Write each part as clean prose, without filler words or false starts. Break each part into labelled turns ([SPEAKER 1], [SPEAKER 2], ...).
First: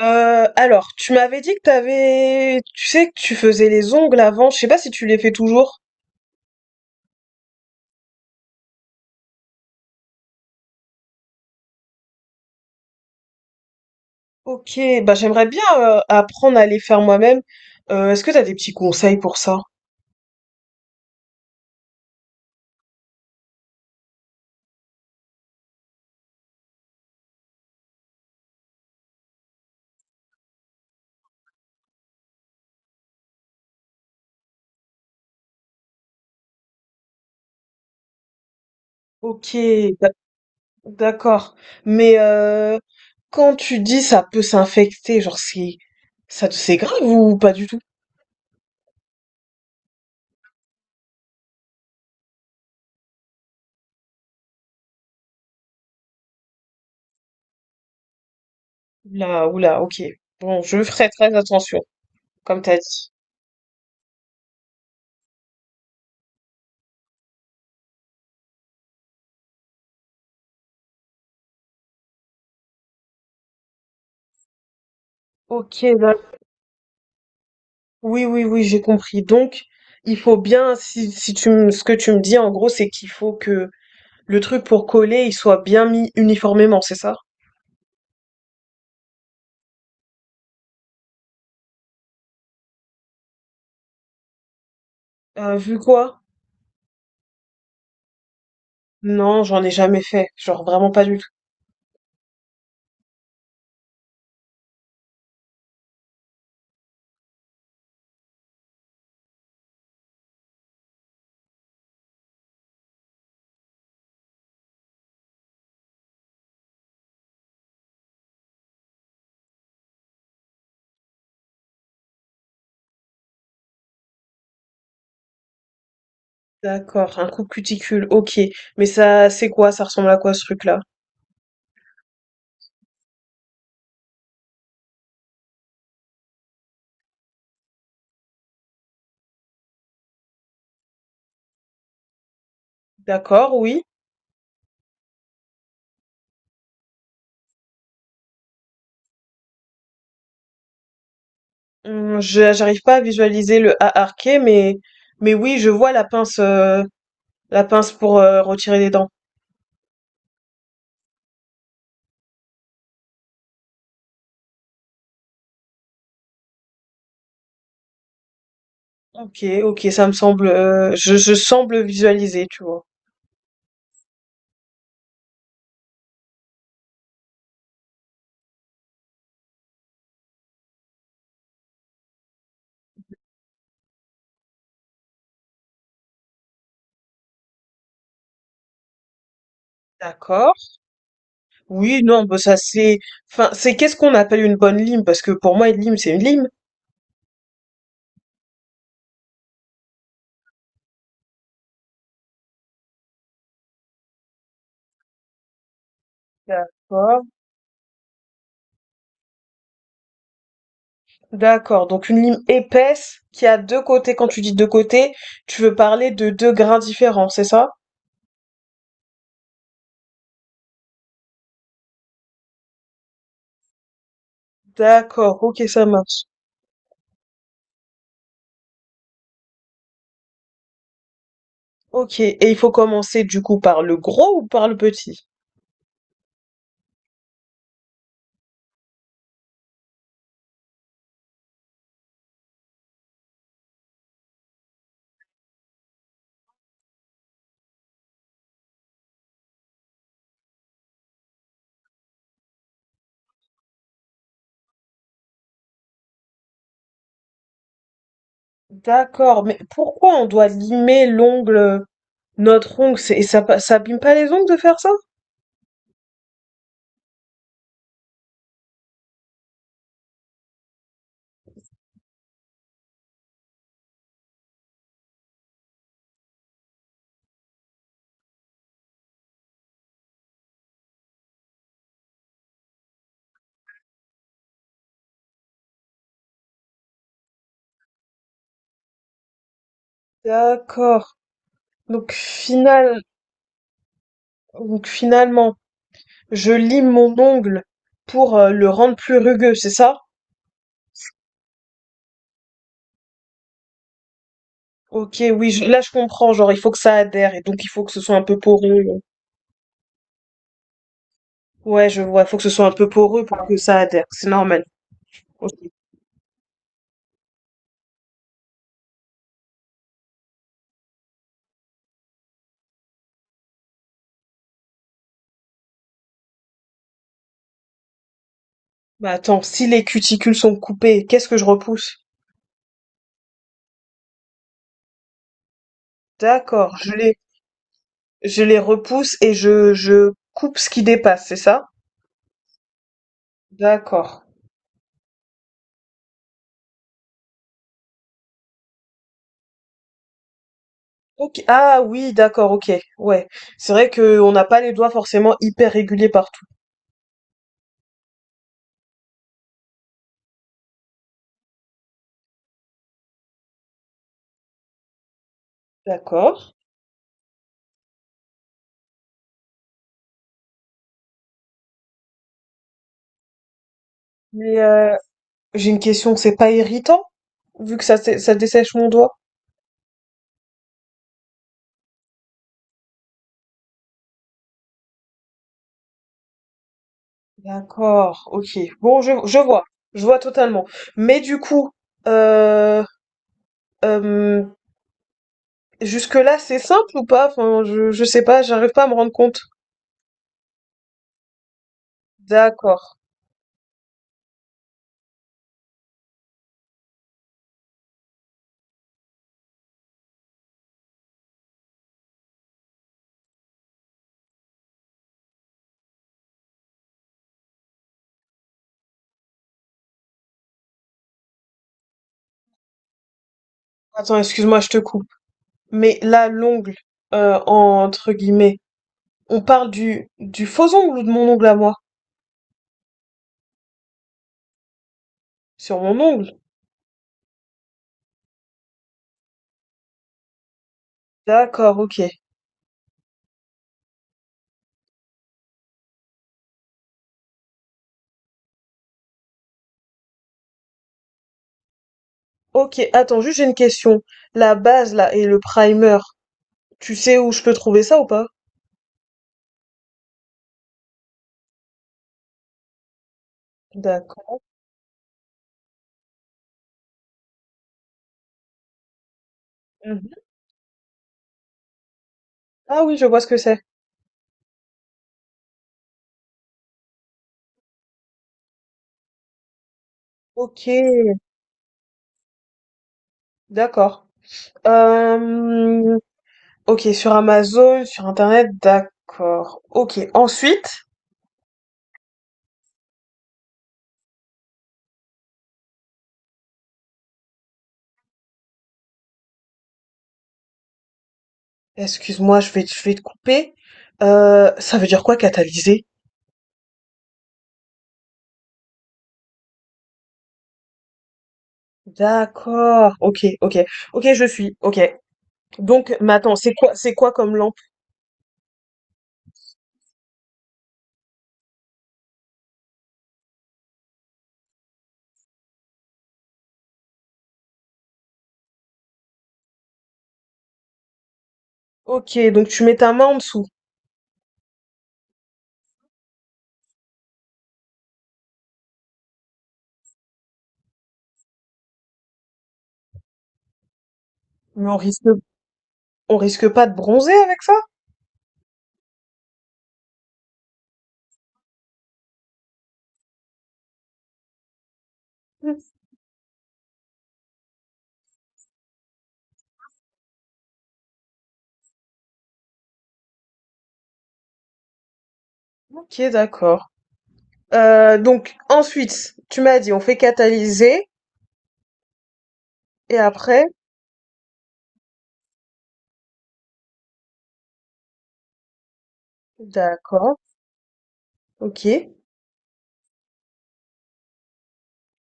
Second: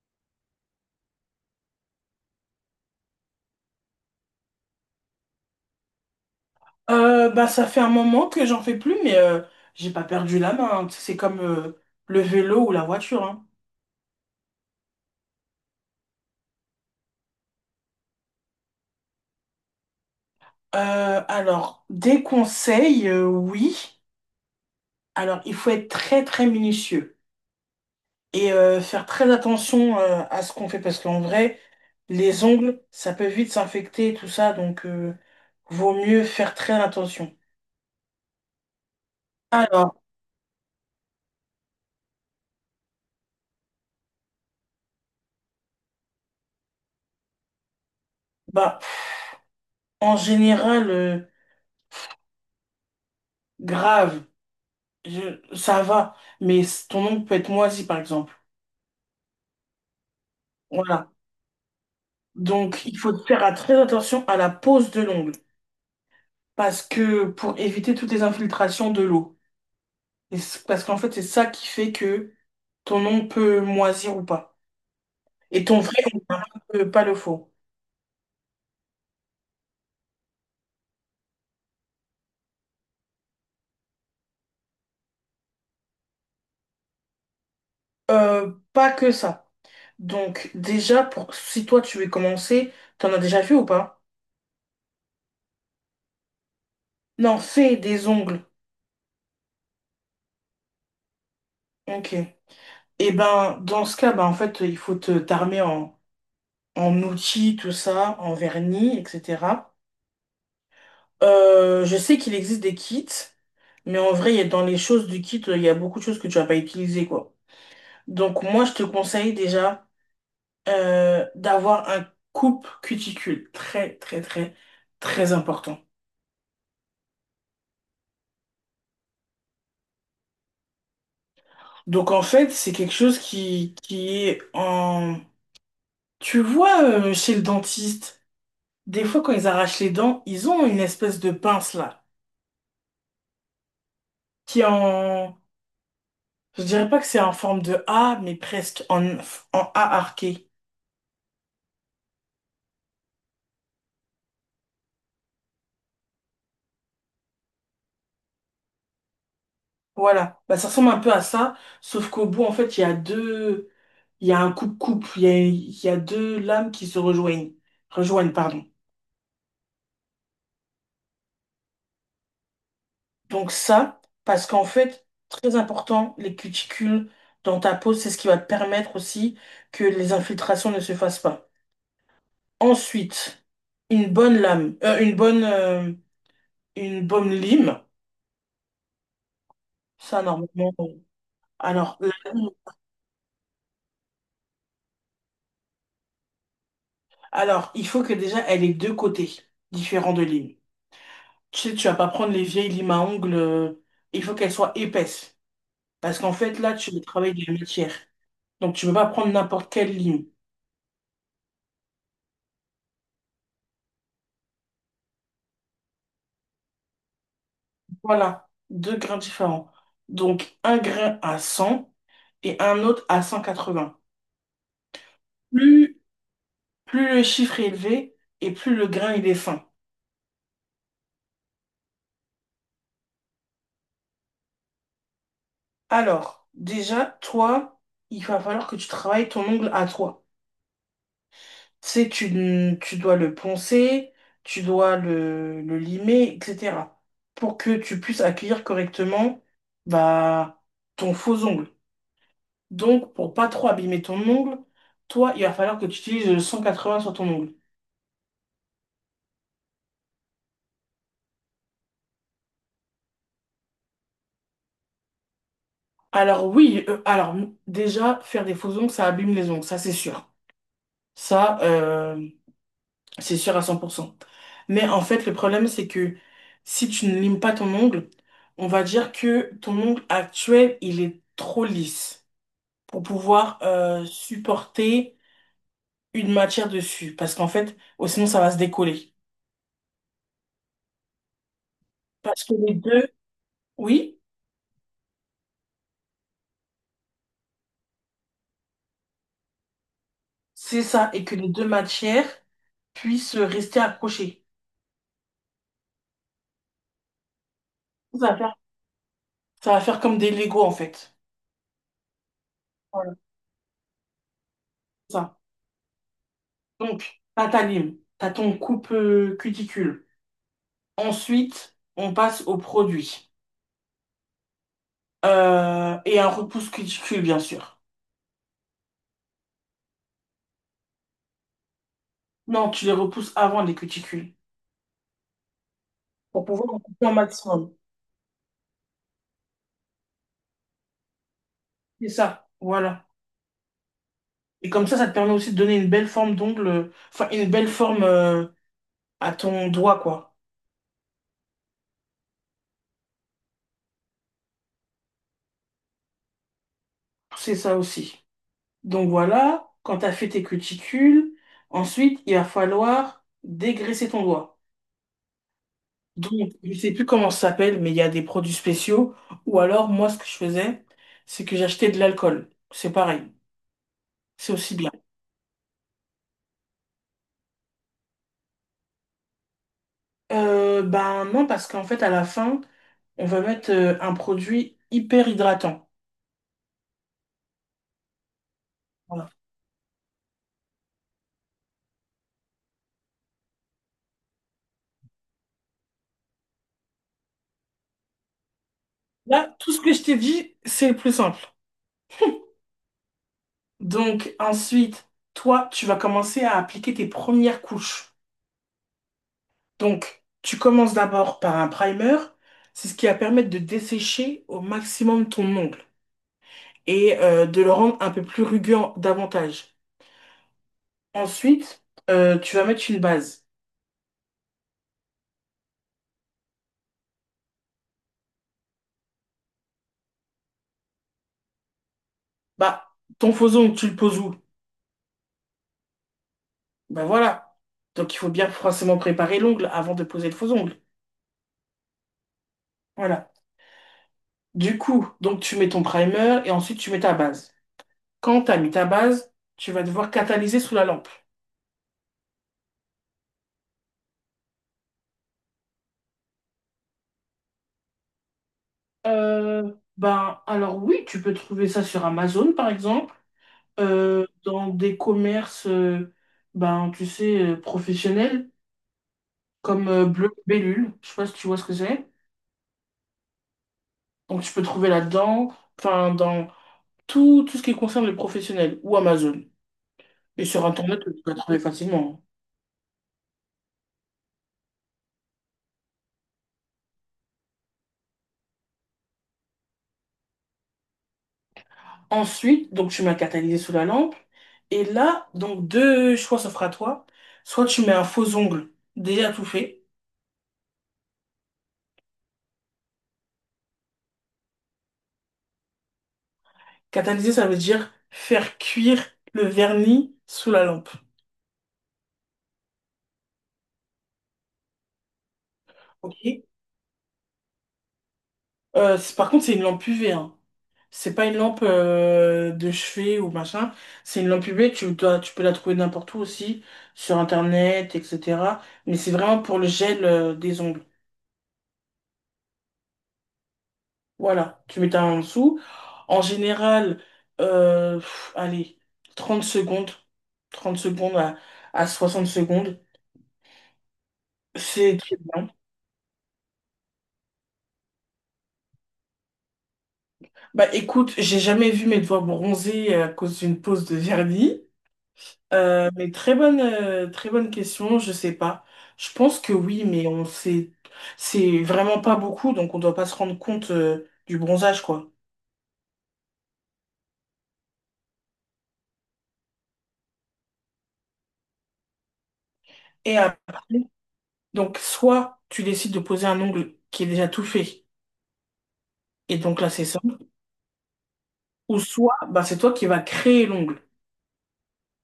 [SPEAKER 1] Tu m'avais dit que tu sais que tu faisais les ongles avant. Je sais pas si tu les fais toujours.
[SPEAKER 2] Bah, ça fait un moment que j'en fais plus, mais j'ai pas perdu la main, hein. C'est comme le vélo ou la voiture, hein.
[SPEAKER 1] Ok, bah j'aimerais bien apprendre à les faire moi-même. Est-ce que t'as des petits conseils pour ça?
[SPEAKER 2] Alors, des conseils, oui. Alors, il faut être très très minutieux et faire très attention à ce qu'on fait, parce qu'en vrai, les ongles, ça peut vite s'infecter, tout ça, donc vaut mieux faire très attention.
[SPEAKER 1] Ok,
[SPEAKER 2] Alors,
[SPEAKER 1] d'ac- d'accord. Mais quand tu dis ça peut s'infecter, genre ça c'est grave ou pas du tout?
[SPEAKER 2] bah, en général, grave, ça va, mais ton ongle peut être moisi, par exemple.
[SPEAKER 1] Là, oula, oula, ok. Bon, je ferai
[SPEAKER 2] Voilà.
[SPEAKER 1] très attention, comme t'as
[SPEAKER 2] Donc, il
[SPEAKER 1] dit.
[SPEAKER 2] faut faire très attention à la pose de l'ongle, parce que pour éviter toutes les infiltrations de l'eau. Parce qu'en fait, c'est ça qui fait que ton ongle peut moisir ou pas. Et
[SPEAKER 1] Ok.
[SPEAKER 2] ton vrai ongle, pas le faux.
[SPEAKER 1] Oui, oui, oui, j'ai compris. Donc, il faut bien, si tu me, ce que tu me dis, en gros, c'est qu'il faut que le truc pour coller, il soit bien mis uniformément, c'est ça?
[SPEAKER 2] Pas que ça. Donc, déjà, pour si toi tu veux commencer, t'en as déjà vu ou pas?
[SPEAKER 1] Vu quoi?
[SPEAKER 2] Non, fais des ongles.
[SPEAKER 1] Non, j'en ai jamais fait. Genre, vraiment pas du tout.
[SPEAKER 2] Ok. Et ben, dans ce cas, ben, en fait, il faut te t'armer en outils, tout ça, en vernis, etc. Je sais qu'il existe des kits. Mais en vrai, dans les choses du kit, il y a beaucoup de choses que tu vas pas utiliser, quoi. Donc moi, je te conseille déjà d'avoir un coupe cuticule. Très, très, très, très important.
[SPEAKER 1] D'accord, un coup de cuticule, ok. Mais ça, c'est quoi? Ça ressemble à quoi ce truc-là?
[SPEAKER 2] Donc en fait, c'est quelque chose qui est en. Tu vois, chez le dentiste, des fois quand ils arrachent les dents, ils ont une espèce de pince là,
[SPEAKER 1] D'accord, oui.
[SPEAKER 2] qui est en. Je dirais pas que c'est en forme de A, mais presque en A arqué.
[SPEAKER 1] J'arrive pas à visualiser le A arqué, mais oui, je vois la pince, la pince pour, retirer les dents.
[SPEAKER 2] Voilà, bah, ça ressemble un peu à ça, sauf qu'au bout, en fait, il y a un couple-couple, il y a deux lames qui se rejoignent, rejoignent, pardon.
[SPEAKER 1] OK, OK, ça me semble, je semble visualiser, tu vois?
[SPEAKER 2] Donc ça, parce qu'en fait, très important, les cuticules dans ta peau, c'est ce qui va te permettre aussi que les infiltrations ne se fassent pas. Ensuite, une bonne lame, une bonne lime, ça
[SPEAKER 1] D'accord.
[SPEAKER 2] normalement. Alors,
[SPEAKER 1] Oui,
[SPEAKER 2] la
[SPEAKER 1] non, bah,
[SPEAKER 2] lime-
[SPEAKER 1] ça c'est enfin, c'est qu'est-ce qu'on appelle une bonne lime? Parce que pour moi, une lime, c'est une lime.
[SPEAKER 2] alors, il faut que déjà, elle ait deux côtés différents de lime. Tu sais, tu vas pas prendre les vieilles limes à ongles, il faut qu'elles soient épaisses. Parce qu'en fait, là, tu veux
[SPEAKER 1] D'accord,
[SPEAKER 2] travailler de la matière. Donc, tu ne peux pas prendre n'importe quelle lime.
[SPEAKER 1] d'accord, donc une lime épaisse qui a 2 côtés. Quand tu dis 2 côtés, tu veux parler de 2 grains différents, c'est ça?
[SPEAKER 2] Voilà, deux grains différents. Donc, un grain à 100 et un autre à 180.
[SPEAKER 1] D'accord, ok, ça
[SPEAKER 2] Plus,
[SPEAKER 1] marche.
[SPEAKER 2] plus le chiffre est élevé et plus le grain il est fin.
[SPEAKER 1] Ok, et il faut commencer du coup par le gros ou par le petit?
[SPEAKER 2] Alors, déjà, toi, il va falloir que tu travailles ton ongle à toi. Tu dois le poncer, tu dois le limer, etc. Pour que tu puisses accueillir correctement, bah, ton faux ongle. Donc, pour pas trop abîmer ton ongle, toi, il va falloir que tu utilises le 180 sur ton ongle.
[SPEAKER 1] D'accord, mais pourquoi on doit limer l'ongle, notre ongle, et ça, ça abîme pas les ongles de faire ça?
[SPEAKER 2] Alors oui, déjà, faire des faux ongles, ça abîme les ongles, ça c'est sûr. Ça, euh, C'est sûr à 100%. Mais en fait, le problème, c'est que si tu ne limes pas ton ongle, on va dire que ton ongle actuel, il est trop lisse pour pouvoir supporter une matière dessus. Parce qu'en fait, oh, sinon, ça va se décoller.
[SPEAKER 1] D'accord. Donc
[SPEAKER 2] Parce que les
[SPEAKER 1] final,
[SPEAKER 2] deux, oui,
[SPEAKER 1] donc finalement, je lime mon ongle pour le rendre plus rugueux, c'est ça?
[SPEAKER 2] c'est ça. Et que les deux matières puissent rester accrochées.
[SPEAKER 1] Ok, oui, là je comprends, genre il faut que ça adhère et donc il faut que ce soit
[SPEAKER 2] Ça
[SPEAKER 1] un
[SPEAKER 2] va
[SPEAKER 1] peu
[SPEAKER 2] faire,
[SPEAKER 1] poreux.
[SPEAKER 2] Ça va faire comme des Legos, en fait.
[SPEAKER 1] Ouais, je vois, faut que ce soit un peu
[SPEAKER 2] Voilà,
[SPEAKER 1] poreux pour que ça adhère, c'est normal.
[SPEAKER 2] c'est ça.
[SPEAKER 1] Ok.
[SPEAKER 2] Donc, t'as ta lime, t'as ton coupe, cuticule. Ensuite, on passe au produit. Et un repousse cuticule, bien sûr.
[SPEAKER 1] Bah attends, si les cuticules sont coupées, qu'est-ce que je repousse?
[SPEAKER 2] Non, tu les repousses avant les cuticules pour pouvoir
[SPEAKER 1] D'accord,
[SPEAKER 2] en couper un maximum.
[SPEAKER 1] je les repousse et je coupe ce qui dépasse, c'est ça?
[SPEAKER 2] C'est ça, voilà.
[SPEAKER 1] D'accord.
[SPEAKER 2] Et comme ça te permet aussi de donner une belle forme d'ongle, enfin une belle forme à ton doigt, quoi.
[SPEAKER 1] Ok. Ah oui, d'accord, ok. Ouais. C'est vrai que on n'a pas les doigts forcément hyper réguliers partout.
[SPEAKER 2] C'est ça aussi. Donc voilà, quand tu as fait tes cuticules, ensuite, il va falloir dégraisser ton doigt. Donc,
[SPEAKER 1] D'accord.
[SPEAKER 2] je sais plus comment ça s'appelle, mais il y a des produits spéciaux. Ou alors, moi, ce que je faisais, c'est que j'achetais de l'alcool. C'est pareil. C'est
[SPEAKER 1] Mais
[SPEAKER 2] aussi bien.
[SPEAKER 1] j'ai une question, c'est pas irritant? Vu que ça, ça dessèche mon doigt?
[SPEAKER 2] Ben non, parce qu'en fait, à la fin, on va mettre un produit hyper hydratant.
[SPEAKER 1] D'accord, ok. Bon,
[SPEAKER 2] Voilà.
[SPEAKER 1] je vois totalement. Mais du coup, euh, euh, jusque-là, c'est simple ou pas? Enfin, je sais pas, j'arrive pas à me rendre compte.
[SPEAKER 2] Là, tout ce que je t'ai dit, c'est le plus simple.
[SPEAKER 1] D'accord.
[SPEAKER 2] Donc, ensuite, toi, tu vas commencer à appliquer tes premières couches. Donc, tu commences d'abord par un primer. C'est ce qui va permettre de dessécher au maximum ton ongle et de le rendre un peu plus rugueux davantage. Ensuite, tu vas mettre une base.
[SPEAKER 1] Attends, excuse-moi, je te coupe. Mais là, l'ongle, entre guillemets, on parle du faux ongle ou de mon ongle à moi?
[SPEAKER 2] Bah, ton faux ongle, tu le poses où?
[SPEAKER 1] Sur mon ongle?
[SPEAKER 2] Ben voilà. Donc il faut bien forcément préparer l'ongle avant de poser le faux ongle.
[SPEAKER 1] D'accord, ok.
[SPEAKER 2] Voilà. Du coup, donc tu mets ton primer et ensuite tu mets ta base. Quand tu as mis ta base, tu vas devoir catalyser sous la lampe.
[SPEAKER 1] Ok, attends, juste j'ai une question. La base, là, et le primer, tu sais où je peux trouver ça ou pas?
[SPEAKER 2] Ben alors oui, tu peux trouver ça sur Amazon par exemple,
[SPEAKER 1] D'accord.
[SPEAKER 2] dans des commerces, ben tu sais, professionnels, comme
[SPEAKER 1] Mhm.
[SPEAKER 2] Bleu Bellule, je sais pas si tu vois ce que c'est.
[SPEAKER 1] Ah oui, je vois ce que c'est.
[SPEAKER 2] Donc tu peux trouver là-dedans, enfin dans tout ce qui concerne les professionnels ou Amazon. Et
[SPEAKER 1] Ok,
[SPEAKER 2] sur Internet, tu peux la trouver facilement.
[SPEAKER 1] d'accord. Euh, ok, sur Amazon, sur Internet, d'accord. Ok, ensuite,
[SPEAKER 2] Ensuite, donc tu mets un catalyseur sous la lampe. Et là, donc deux choix s'offrent à toi. Soit tu mets un faux ongle déjà tout fait.
[SPEAKER 1] excuse-moi, je vais te couper. Ça veut dire quoi catalyser?
[SPEAKER 2] Catalyser, ça veut dire faire cuire le vernis sous la lampe.
[SPEAKER 1] D'accord, ok, ok. Ok, je suis, ok. Donc, mais attends,
[SPEAKER 2] Ok.
[SPEAKER 1] c'est quoi comme lampe?
[SPEAKER 2] Par contre, c'est une lampe UV, hein. C'est pas une lampe de chevet ou machin. C'est une lampe UV. Tu peux la trouver n'importe où aussi, sur Internet, etc. Mais c'est vraiment pour le gel, des ongles.
[SPEAKER 1] Ok, donc tu mets ta main en dessous.
[SPEAKER 2] Voilà, tu mets ta main en dessous. En général, allez, 30 secondes, 30 secondes à 60 secondes,
[SPEAKER 1] Mais
[SPEAKER 2] c'est très bien.
[SPEAKER 1] on risque pas de bronzer avec ça?
[SPEAKER 2] Bah écoute, j'ai jamais vu mes doigts bronzer à cause d'une pose de vernis.
[SPEAKER 1] Ok,
[SPEAKER 2] Mais très bonne question, je sais pas. Je pense que oui, mais on sait, c'est vraiment pas beaucoup, donc on doit pas se rendre compte, du bronzage, quoi.
[SPEAKER 1] d'accord. Donc ensuite, tu m'as dit on fait catalyser et
[SPEAKER 2] Et
[SPEAKER 1] après,
[SPEAKER 2] après, donc soit tu décides de poser un ongle qui est déjà tout fait, et donc là c'est ça.
[SPEAKER 1] d'accord, ok.
[SPEAKER 2] Ou soit, bah, c'est toi qui vas créer l'ongle.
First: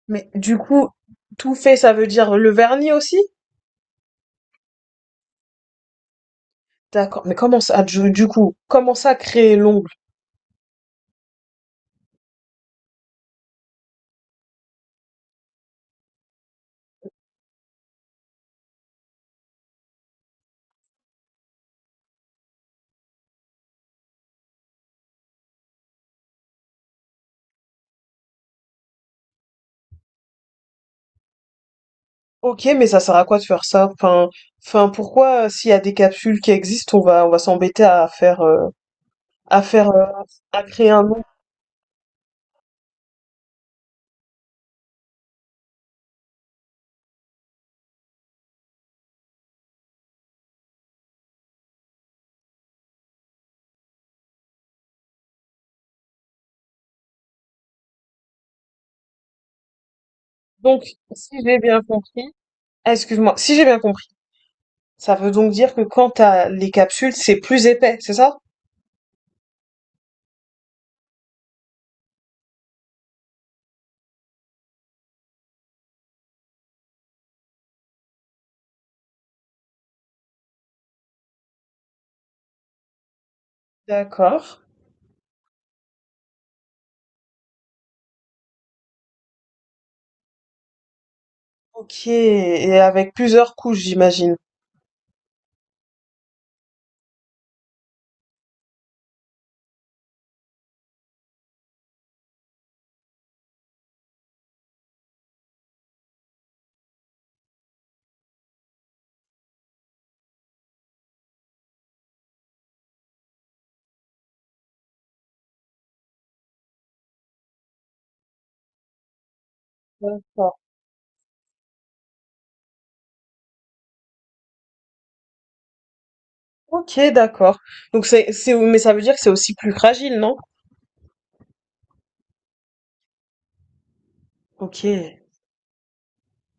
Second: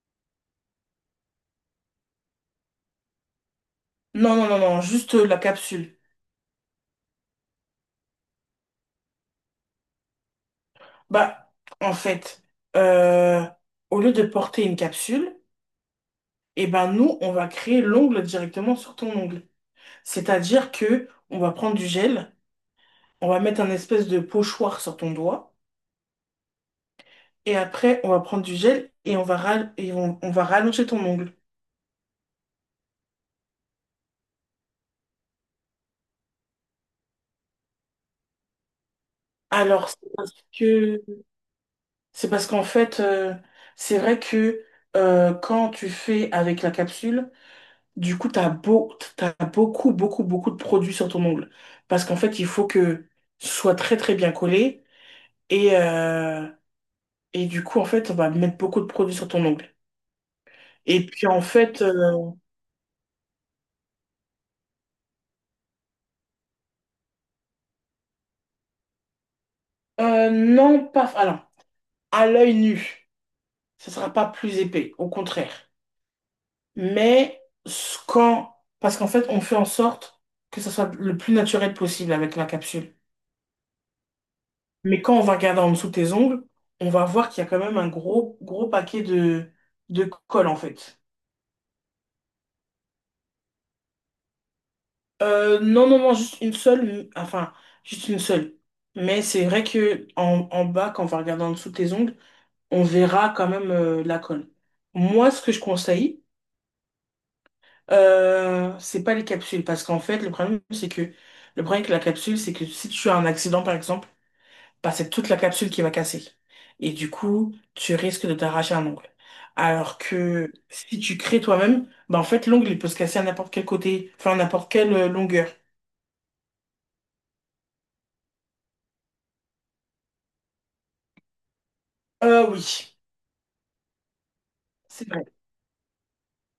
[SPEAKER 1] Mais du coup, tout fait, ça veut dire le vernis aussi?
[SPEAKER 2] Non, non, non, non, juste la capsule.
[SPEAKER 1] D'accord. Mais comment ça, du coup, comment ça créer l'ongle?
[SPEAKER 2] Bah, en fait, euh, au lieu de porter une capsule, eh ben nous, on va créer l'ongle directement sur ton ongle. C'est-à-dire que on va prendre du gel, on va mettre un espèce de pochoir sur ton doigt, et après, on va prendre du gel et on va rallonger ton ongle.
[SPEAKER 1] OK, mais ça sert à quoi de faire ça? Enfin, enfin, pourquoi, s'il y a des capsules qui existent, on va s'embêter à faire, à faire,
[SPEAKER 2] Alors,
[SPEAKER 1] à créer
[SPEAKER 2] que
[SPEAKER 1] un nom.
[SPEAKER 2] c'est parce qu'en fait, c'est vrai que quand tu fais avec la capsule, du coup, t'as beaucoup, beaucoup, beaucoup de produits sur ton ongle. Parce qu'en fait, il faut que ce soit très, très bien collé. Et, euh, et du coup, en fait, on va mettre beaucoup de produits sur ton ongle.
[SPEAKER 1] Donc,
[SPEAKER 2] Et puis,
[SPEAKER 1] si
[SPEAKER 2] en
[SPEAKER 1] j'ai bien
[SPEAKER 2] fait,
[SPEAKER 1] compris, ah, excuse-moi, si j'ai bien compris, ça veut donc dire que quand t'as les capsules, c'est plus épais, c'est ça?
[SPEAKER 2] non, pas, alors, à l'œil nu, ce sera pas plus épais, au contraire. Parce qu'en fait, on fait en sorte que ça soit le plus naturel possible avec la capsule.
[SPEAKER 1] D'accord.
[SPEAKER 2] Mais quand on va regarder en dessous de tes ongles, on va voir qu'il y a quand même un gros, gros paquet de colle, en fait.
[SPEAKER 1] OK et avec plusieurs couches, j'imagine?
[SPEAKER 2] Non, non, non, juste une seule, enfin, juste une seule. Mais c'est vrai que en bas, quand on va regarder en dessous de tes ongles, on verra quand même la colle. Moi, ce que je conseille, c'est pas les capsules, parce qu'en fait, le problème avec la capsule, c'est que si tu as un accident, par exemple, bah, c'est toute la capsule qui va casser. Et du coup, tu risques de t'arracher un ongle. Alors que
[SPEAKER 1] D'accord.
[SPEAKER 2] si tu crées toi-même, bah, en fait, l'ongle, il peut se casser à n'importe quel côté, enfin, à n'importe quelle longueur.
[SPEAKER 1] OK, d'accord. Donc c'est mais ça veut dire que c'est aussi plus fragile, non?
[SPEAKER 2] Ah oui,
[SPEAKER 1] OK.
[SPEAKER 2] c'est vrai.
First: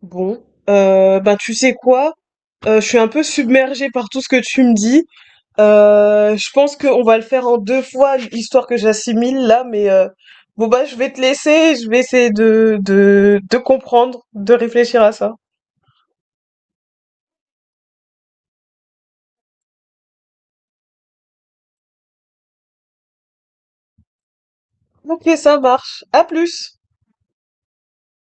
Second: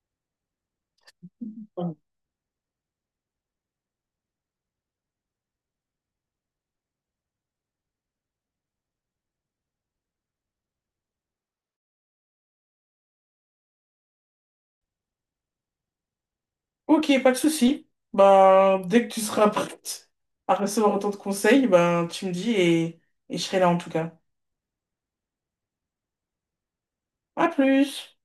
[SPEAKER 1] Bon, bah tu sais quoi? Je suis un peu submergée par tout ce que tu me dis. Je pense qu'on va le faire en deux fois, histoire que j'assimile là, mais bon bah je vais te laisser, je vais essayer de comprendre, de réfléchir à ça.
[SPEAKER 2] Ok, pas de souci. Bah, dès que tu seras prête à recevoir autant de conseils, ben tu me dis, et je serai là en tout cas.
[SPEAKER 1] Ok, ça marche. À plus.
[SPEAKER 2] À plus!